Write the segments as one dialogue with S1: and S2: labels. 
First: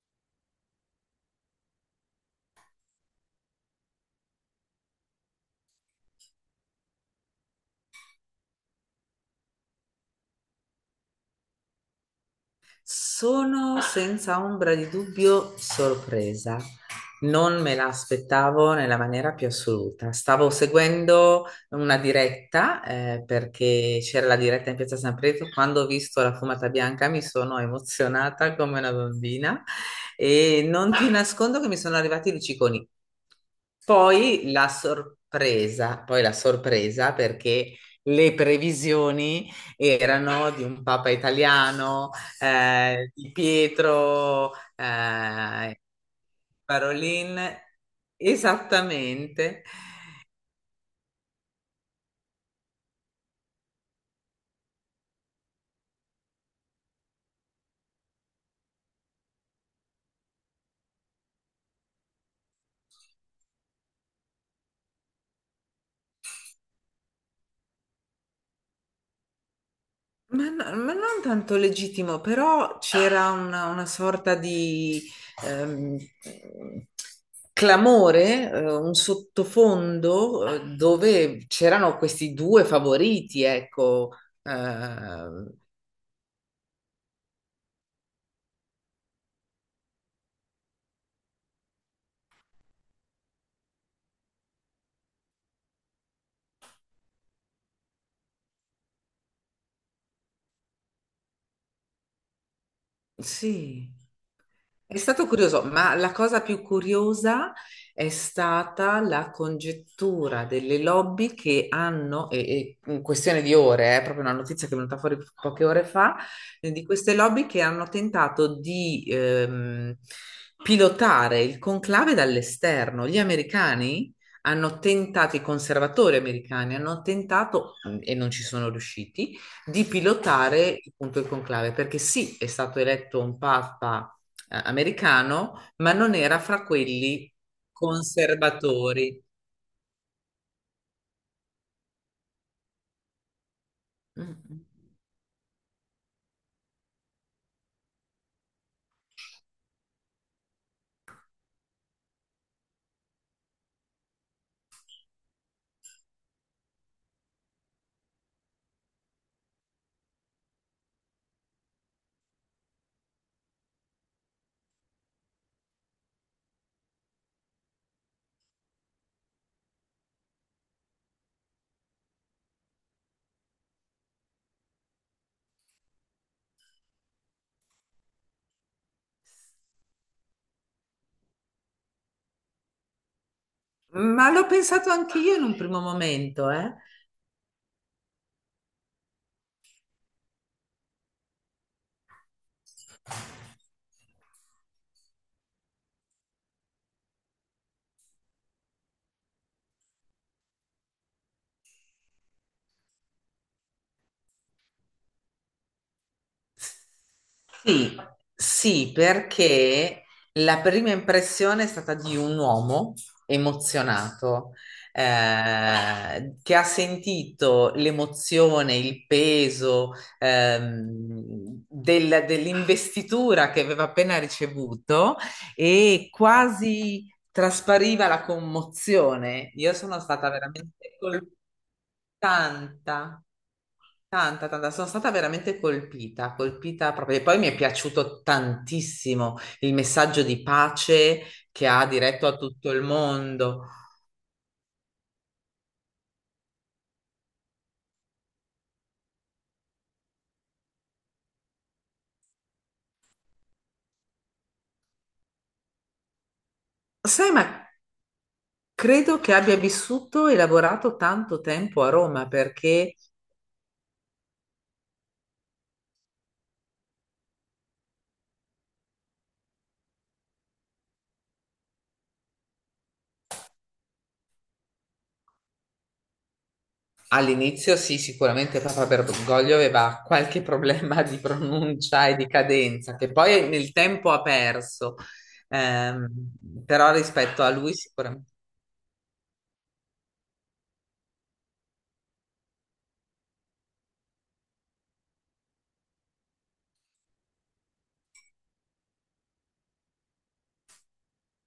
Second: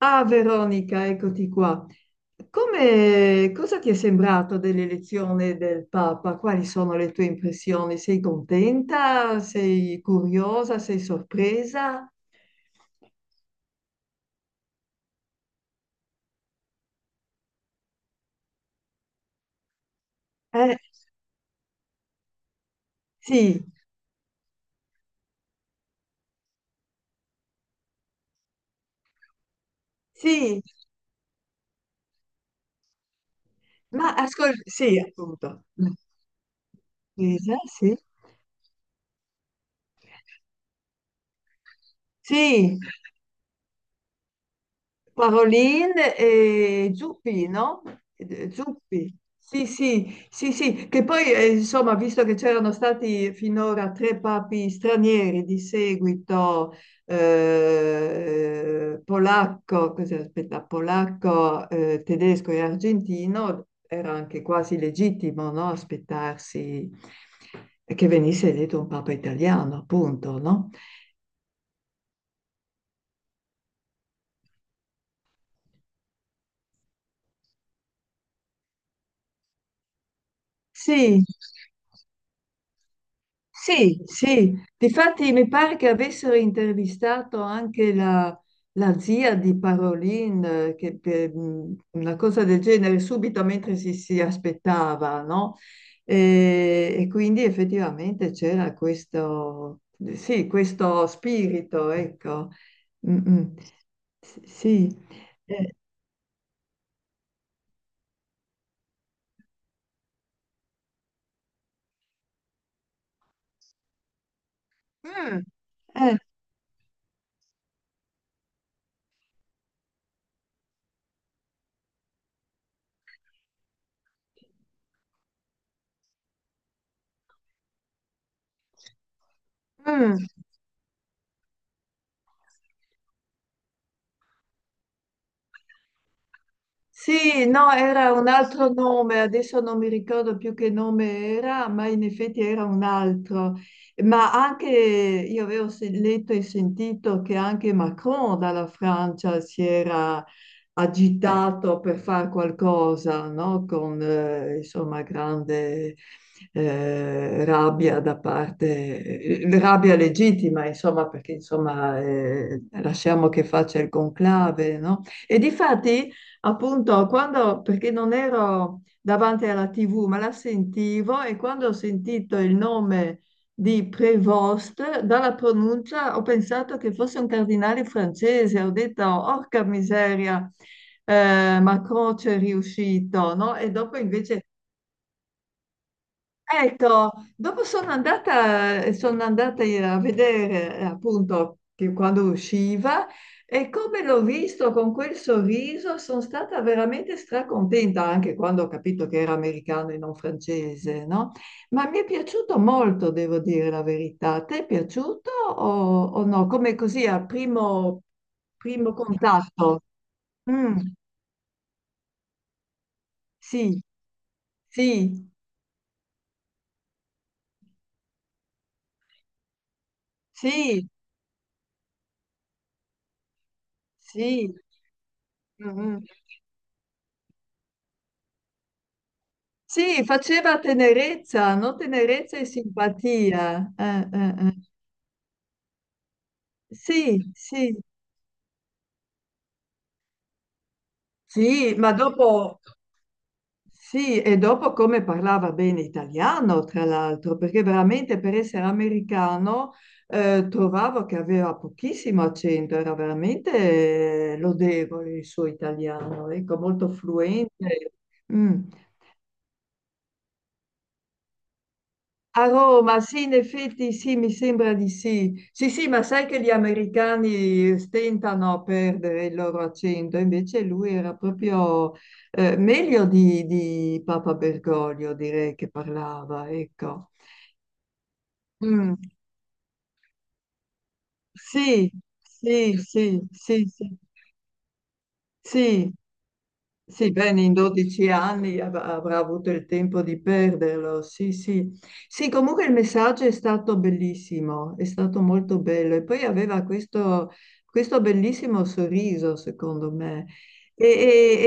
S1: Ah, Veronica, eccoti qua. Come, cosa ti è sembrato dell'elezione del Papa? Quali sono le tue impressioni? Sei contenta? Sei curiosa? Sei sorpresa?
S2: Sono senza ombra di dubbio sorpresa. Non me la aspettavo nella maniera più assoluta. Stavo
S1: Eh,
S2: seguendo una diretta,
S1: sì,
S2: perché c'era la diretta in Piazza San Pietro. Quando ho visto la fumata bianca mi sono emozionata come una bambina
S1: sì,
S2: e non ti nascondo che mi sono arrivati i luciconi.
S1: ma
S2: Poi
S1: ascolta,
S2: la
S1: sì, appunto.
S2: sorpresa, poi la sorpresa
S1: Sorpresa,
S2: perché
S1: sì.
S2: le previsioni erano di un papa italiano,
S1: Sì,
S2: di Pietro,
S1: Paroline e Zuppi,
S2: Parolin,
S1: no? Zuppi.
S2: esattamente.
S1: Sì, sì, sì, sì, che poi insomma, visto che c'erano stati finora tre papi stranieri di seguito, polacco, cos'è, aspetta, polacco, tedesco e argentino, era anche quasi legittimo, no? Aspettarsi che venisse eletto un papa italiano, appunto,
S2: Ma, no-
S1: no?
S2: ma non tanto legittimo, però c'era una sorta di ehm, clamore, un sottofondo
S1: Sì,
S2: dove c'erano questi due favoriti, ecco.
S1: Sì, difatti mi
S2: Eh,
S1: pare che avessero intervistato anche la, zia di Parolin, una cosa del genere, subito mentre si aspettava, no? E quindi effettivamente c'era questo, sì, questo spirito, ecco. Mm, mm.
S2: sì.
S1: Sì.
S2: È stato curioso,
S1: Eh,
S2: ma la cosa più curiosa è stata la congettura delle lobby che hanno, e in questione di ore, è proprio una notizia che è venuta fuori
S1: Mm,
S2: poche ore fa,
S1: eh,
S2: di queste lobby che hanno tentato di pilotare il conclave dall'esterno. Gli americani hanno tentato, i conservatori americani hanno tentato, e non ci sono riusciti, di
S1: mm.
S2: pilotare appunto il conclave, perché sì, è stato eletto un papa americano, ma non era fra quelli
S1: Sì, no, era un altro nome,
S2: conservatori.
S1: adesso non mi ricordo più che nome era, ma in effetti era un altro. Ma
S2: Mm.
S1: anche io avevo letto e sentito che anche Macron dalla Francia agitato per fare qualcosa, no? Con insomma grande rabbia da parte, rabbia legittima, insomma, perché insomma lasciamo che faccia il conclave, no? E difatti, appunto, quando, perché non ero davanti alla TV, ma la sentivo e quando ho sentito il nome di Prévost, dalla pronuncia ho pensato che fosse un cardinale francese, ho detto, orca miseria, Macron c'è riuscito, no? E dopo
S2: Ma l'ho
S1: invece
S2: pensato anche io in un primo momento, eh.
S1: ecco, dopo sono andata, a vedere appunto che quando usciva e come l'ho visto con quel sorriso sono stata veramente stracontenta anche quando ho capito che era americano e non francese, no? Ma mi è piaciuto molto, devo dire la verità. Ti è piaciuto o no? Come così a
S2: Sì, sì,
S1: primo contatto?
S2: perché la
S1: Mm,
S2: prima impressione è stata di un uomo
S1: sì,
S2: emozionato,
S1: sì,
S2: che ha sentito l'emozione, il peso,
S1: sì,
S2: dell'investitura che aveva appena
S1: sì.
S2: ricevuto
S1: Mm, mm.
S2: e quasi traspariva la commozione. Io sono
S1: Sì,
S2: stata
S1: faceva
S2: veramente
S1: tenerezza, no? Tenerezza e
S2: colpita.
S1: simpatia.
S2: Tanta,
S1: Eh.
S2: tanta, sono stata veramente colpita, colpita proprio. E
S1: Sì,
S2: poi mi è
S1: sì,
S2: piaciuto tantissimo il messaggio di pace che
S1: sì,
S2: ha
S1: ma
S2: diretto a
S1: dopo,
S2: tutto il mondo.
S1: sì, e dopo come parlava bene italiano, tra l'altro, perché veramente per essere americano trovavo che aveva pochissimo accento, era veramente lodevole il suo italiano, ecco, molto
S2: Sai, ma
S1: fluente. Mm.
S2: credo che abbia vissuto e lavorato tanto tempo a Roma
S1: A
S2: perché
S1: Roma, sì, in effetti sì, mi sembra di sì. Sì, sì, ma sai che gli americani stentano a perdere il loro accento, invece lui era proprio meglio di Papa Bergoglio, direi che parlava, ecco.
S2: all'inizio sì, sicuramente Papa
S1: Mm,
S2: Bergoglio aveva qualche problema di
S1: sì,
S2: pronuncia e di
S1: sì,
S2: cadenza che
S1: sì,
S2: poi
S1: sì,
S2: nel
S1: sì,
S2: tempo ha perso,
S1: sì,
S2: Ehm, però
S1: sì, bene,
S2: rispetto a
S1: in
S2: lui
S1: 12
S2: sicuramente
S1: anni avrà avuto il tempo di perderlo, sì, sì. Sì, comunque il messaggio è stato bellissimo, è stato molto bello e poi aveva questo bellissimo sorriso, secondo me. E,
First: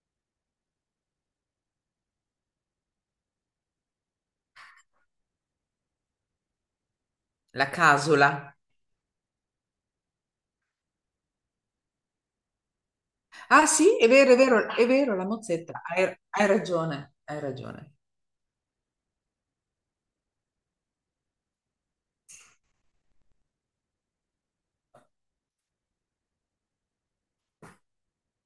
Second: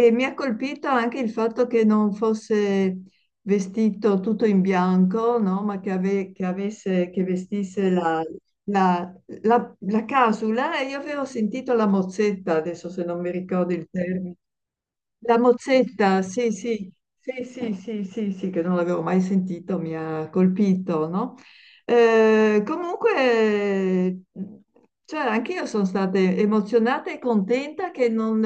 S1: e mi ha colpito anche il fatto che non fosse vestito tutto in bianco, no? Ma che, che avesse, che
S2: la
S1: vestisse
S2: Casula.
S1: la, la casula e io avevo sentito la mozzetta, adesso se non mi
S2: Ah
S1: ricordo il
S2: sì, è vero, è
S1: termine,
S2: vero, è vero, la
S1: la
S2: mozzetta. Hai,
S1: mozzetta,
S2: hai
S1: sì, sì,
S2: ragione, hai
S1: sì, sì,
S2: ragione.
S1: sì, sì, sì, che non l'avevo mai sentito, mi ha colpito, no? Comunque, cioè, anche io sono stata emozionata e contenta che non,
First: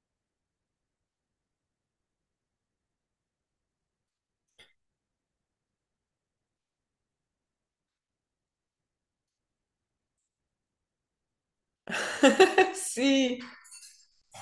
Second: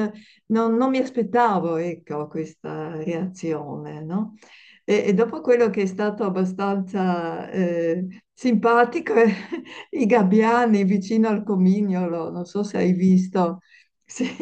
S1: non- non mi aspettavo, ecco, questa reazione, no? E dopo quello che è stato abbastanza simpatico, i gabbiani vicino al comignolo, non so se hai
S2: Sì,
S1: visto, sì.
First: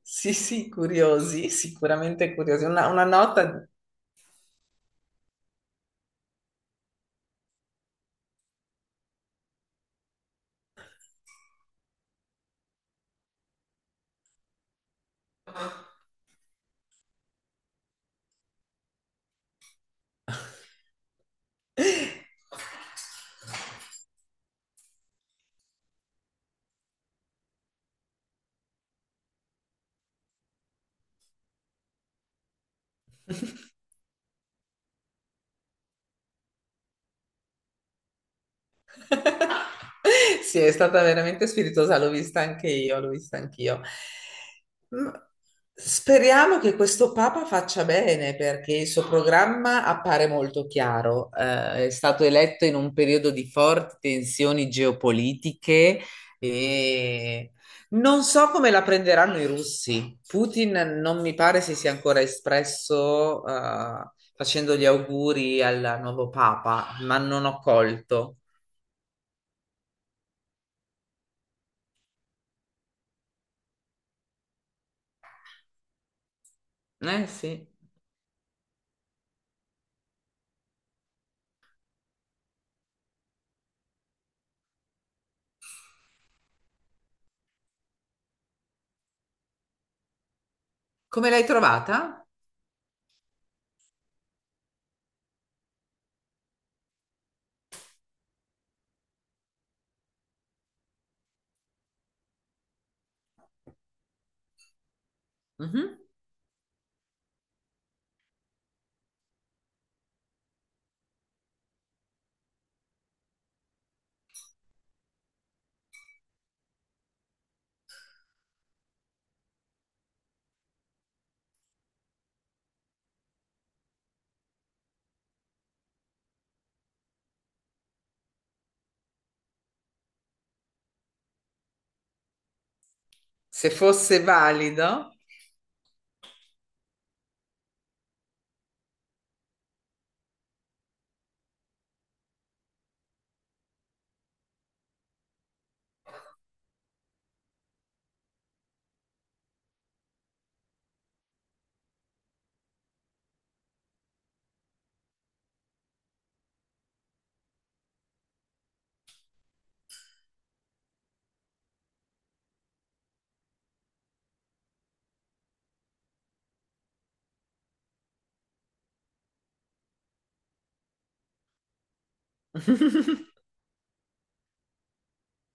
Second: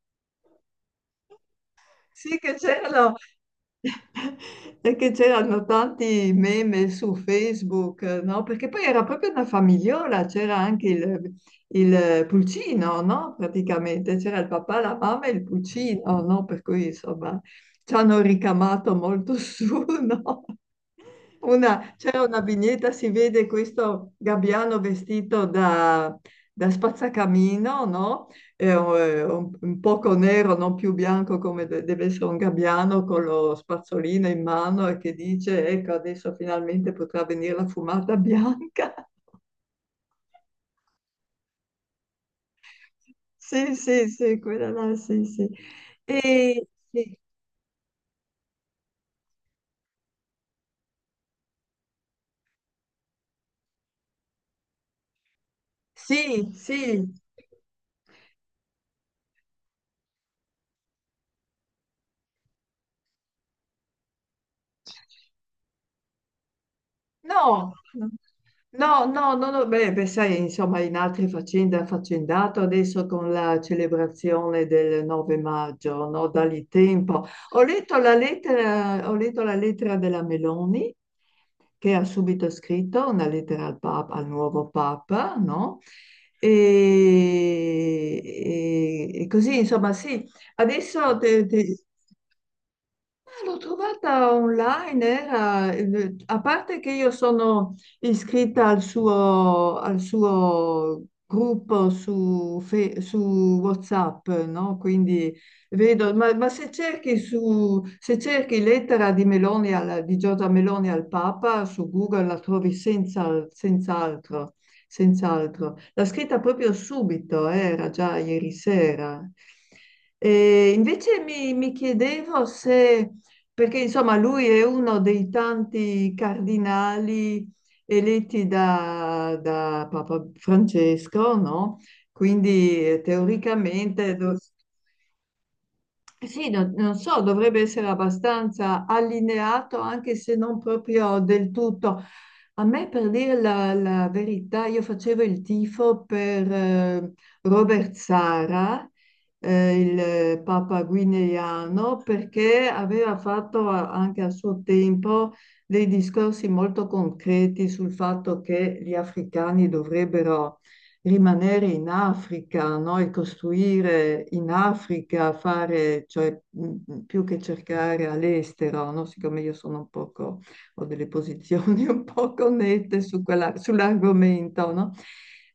S2: sì, sì, curiosi, sicuramente
S1: Sì, che
S2: curiosi. Una
S1: c'erano.
S2: nota.
S1: Perché c'erano tanti meme su Facebook, no? Perché poi era proprio una famigliola, c'era anche il pulcino, no? Praticamente c'era il papà, la mamma e il pulcino, no? Per cui insomma ci hanno ricamato molto su, no? C'è una vignetta, si vede questo gabbiano vestito da spazzacamino, no? È un poco nero, non più bianco come deve essere un gabbiano, con lo spazzolino in mano e che dice, ecco, adesso finalmente potrà venire la fumata bianca.
S2: Sì, è stata veramente spiritosa, l'ho vista anche io, l'ho vista
S1: Sì,
S2: anch'io.
S1: sì, sì, quella là,
S2: Mm,
S1: sì, sì.
S2: Speriamo che questo
S1: Sì,
S2: Papa faccia bene perché il suo programma appare molto chiaro. È stato eletto in un periodo di forti tensioni geopolitiche
S1: sì, sì.
S2: e non so come la prenderanno i russi. Putin non mi pare si sia ancora espresso, facendo gli auguri al nuovo Papa, ma non ho
S1: No, no.
S2: colto.
S1: No, no, no, no, beh, beh, sai, insomma, in altre faccende ha affaccendato adesso con la celebrazione del 9 maggio, no? Dagli tempo.
S2: Eh sì.
S1: Ho letto la lettera della Meloni che ha subito scritto, una lettera al Papa, al nuovo Papa, no? E così, insomma, sì, adesso
S2: Come l'hai trovata?
S1: l'ho trovata online, a parte che io sono iscritta al suo gruppo su, su WhatsApp, no? Quindi
S2: Mhm.
S1: vedo, ma, se cerchi lettera di Meloni di Giorgia Meloni al Papa su Google la trovi senza, senz'altro, senz'altro. L'ha scritta proprio subito, era già ieri sera. E invece mi chiedevo se perché insomma lui è uno dei tanti cardinali eletti da Papa Francesco, no? Quindi
S2: Se
S1: teoricamente
S2: fosse valido.
S1: sì, non so, dovrebbe essere abbastanza allineato, anche se non proprio del tutto. A me, per dire la verità, io facevo il tifo per Robert Sara, il Papa guineano, perché aveva fatto anche a suo tempo dei discorsi molto concreti sul fatto che gli africani dovrebbero rimanere in Africa, no? E costruire in Africa, fare, cioè più che cercare all'estero, no? Siccome io sono un poco, ho delle posizioni un poco nette su sull'argomento, no?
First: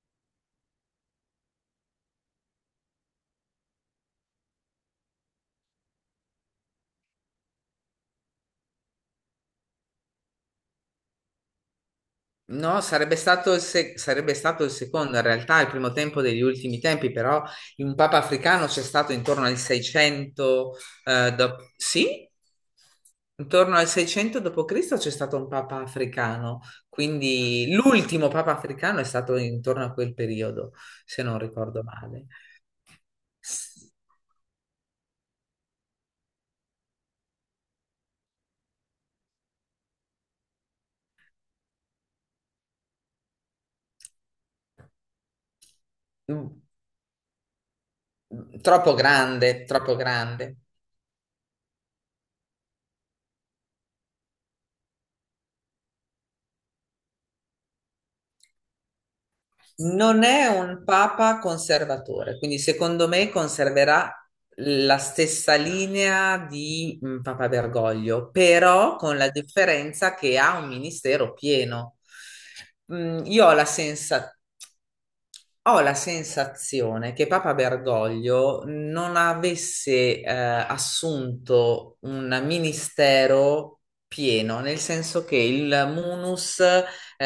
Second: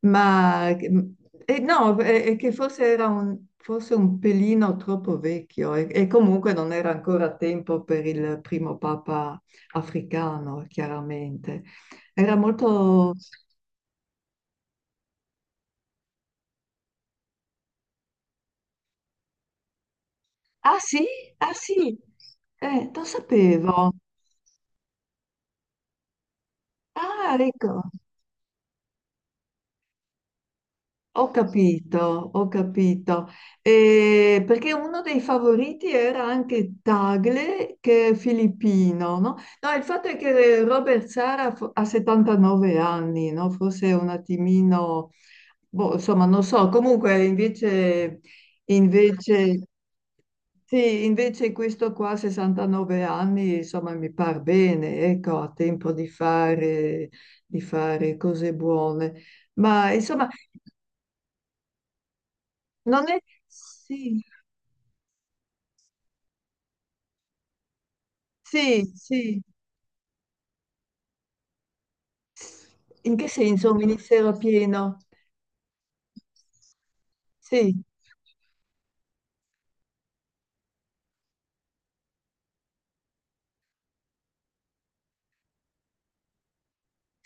S1: Ma no, è che forse era forse un pelino troppo vecchio e comunque non era ancora tempo per il primo papa africano, chiaramente. Era
S2: No,
S1: molto...
S2: sarebbe stato il secondo, in realtà il primo tempo degli ultimi tempi, però in Papa Africano c'è stato intorno al 600,
S1: Ah sì? Ah sì?
S2: sì,
S1: Lo
S2: intorno al
S1: sapevo.
S2: 600 d.C. c'è stato un Papa Africano,
S1: Ah,
S2: quindi
S1: ecco,
S2: l'ultimo Papa Africano è stato intorno a quel periodo, se
S1: ho
S2: non ricordo
S1: capito,
S2: male.
S1: ho capito.
S2: S-
S1: Perché uno dei favoriti era anche Tagle, che è filippino, no? No, il fatto è che Robert Sara ha 79 anni, no? Forse un attimino, boh, insomma, non
S2: mm,
S1: so. Comunque, invece,
S2: Troppo grande,
S1: invece
S2: troppo grande.
S1: sì, invece questo qua, 69 anni, insomma, mi par bene, ecco, ha tempo di fare cose buone. Ma
S2: Non
S1: insomma,
S2: è un papa conservatore, quindi
S1: non
S2: secondo
S1: è...
S2: me conserverà
S1: Sì,
S2: la stessa linea di Papa Bergoglio,
S1: sì,
S2: però con la
S1: sì.
S2: differenza che ha un ministero pieno.
S1: In che
S2: Io ho la
S1: senso un
S2: sensa-
S1: ministero pieno?
S2: ho la sensazione che Papa
S1: Sì.
S2: Bergoglio non avesse assunto un ministero pieno, nel senso che il munus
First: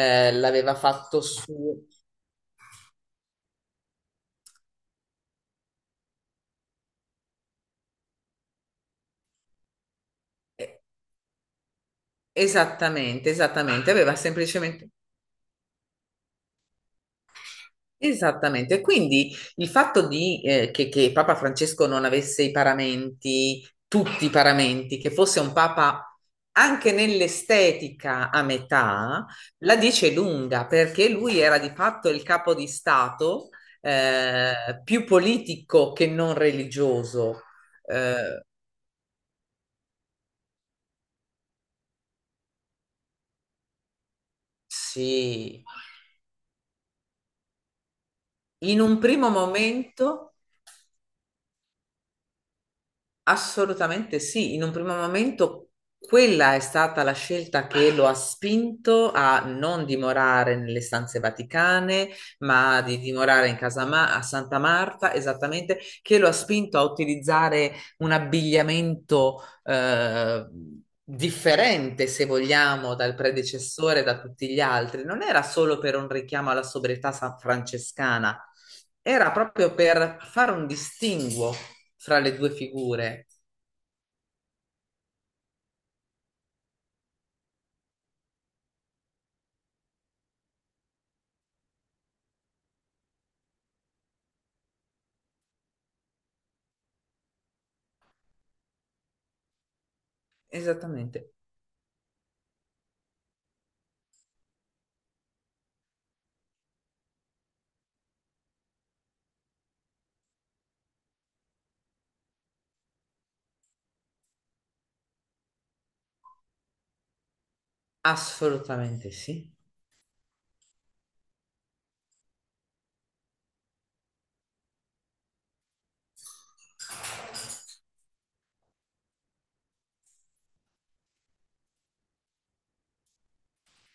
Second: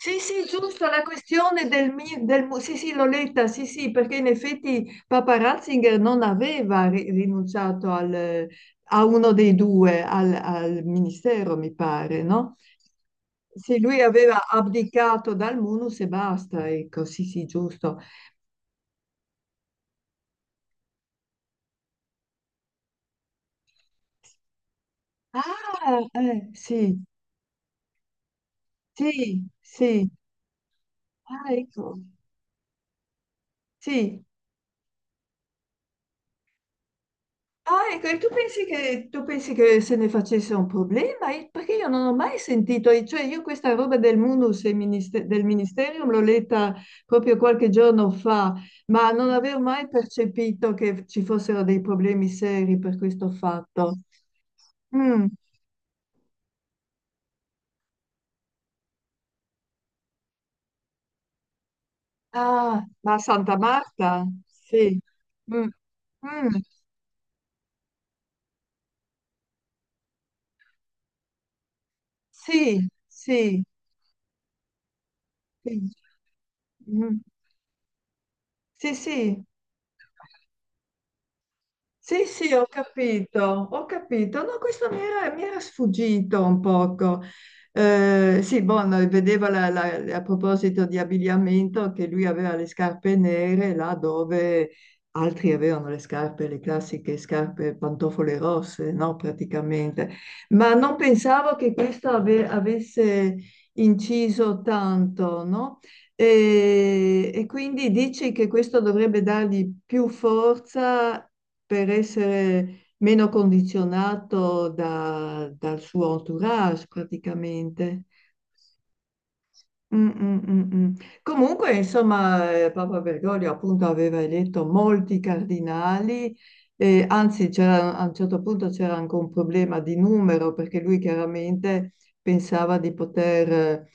S1: Sì, sì,
S2: l'aveva
S1: giusto, la
S2: fatto
S1: questione
S2: su.
S1: del, mi- del mu- sì, sì, l'ho letta, sì, sì, perché in effetti Papa Ratzinger non aveva rinunciato a uno dei due,
S2: eh,
S1: al ministero, mi pare, no?
S2: Esattamente,
S1: Sì,
S2: esattamente,
S1: lui
S2: aveva
S1: aveva
S2: semplicemente...
S1: abdicato dal munus e basta, ecco, sì, sì, giusto.
S2: Esattamente, quindi il fatto di, che Papa Francesco non avesse i paramenti, tutti i paramenti, che fosse un
S1: Ah,
S2: Papa anche
S1: sì,
S2: nell'estetica a metà,
S1: sì,
S2: la
S1: sì,
S2: dice lunga, perché lui
S1: ah,
S2: era di
S1: ecco,
S2: fatto il capo di Stato,
S1: sì.
S2: più politico che non religioso.
S1: Ah, ecco, e tu
S2: Eh,
S1: pensi che, se ne facesse un problema? Perché io non ho mai sentito, e cioè io questa roba del munus e del
S2: sì,
S1: ministerium l'ho letta proprio qualche giorno fa,
S2: in un
S1: ma non
S2: primo
S1: avevo mai
S2: momento...
S1: percepito che ci fossero dei problemi seri per questo fatto.
S2: Assolutamente sì, in un primo
S1: Mm.
S2: momento quella è stata la scelta che lo ha spinto a non dimorare nelle stanze vaticane, ma
S1: Ah,
S2: di
S1: ma
S2: dimorare
S1: Santa
S2: in casa a
S1: Marta?
S2: Santa
S1: Sì.
S2: Marta,
S1: Mm.
S2: esattamente, che lo ha
S1: Mm.
S2: spinto a utilizzare un abbigliamento eh, differente, se
S1: Sì,
S2: vogliamo, dal
S1: sì,
S2: predecessore, da tutti gli altri, non era solo
S1: sì.
S2: per un richiamo alla sobrietà
S1: Mm.
S2: francescana,
S1: Sì,
S2: era
S1: sì.
S2: proprio per fare un distinguo fra
S1: Sì,
S2: le due
S1: sì, ho
S2: figure.
S1: capito, ho capito. No, questo mi era sfuggito un poco. Sì, Bono, vedeva a proposito di abbigliamento che lui aveva le scarpe nere là dove altri avevano le scarpe, le classiche scarpe pantofole rosse, no, praticamente. Ma non
S2: Esattamente,
S1: pensavo che questo avesse inciso tanto, no? E quindi dici che questo dovrebbe dargli più forza per essere meno condizionato dal suo entourage praticamente.
S2: assolutamente sì.
S1: Mm, mm, mm, mm. Comunque, insomma, Papa Bergoglio appunto aveva eletto molti cardinali, anzi a un certo punto c'era anche un problema di numero perché lui chiaramente pensava di poter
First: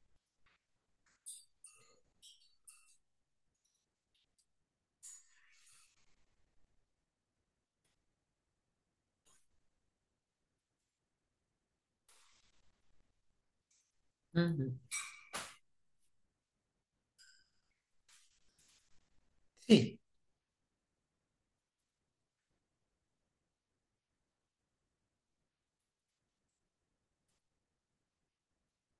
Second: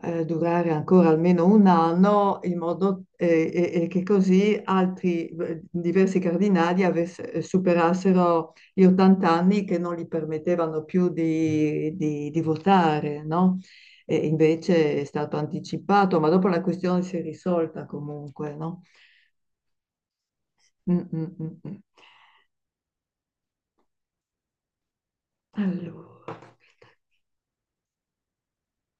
S1: durare ancora almeno un anno in modo e che così altri diversi cardinali superassero gli 80 anni che non gli permettevano più di votare, no? E
S2: Mhm.
S1: invece è stato anticipato, ma dopo la questione si è risolta comunque, no?
S2: Sì.
S1: Mm, mm, mm, mm. Allora, aspetta.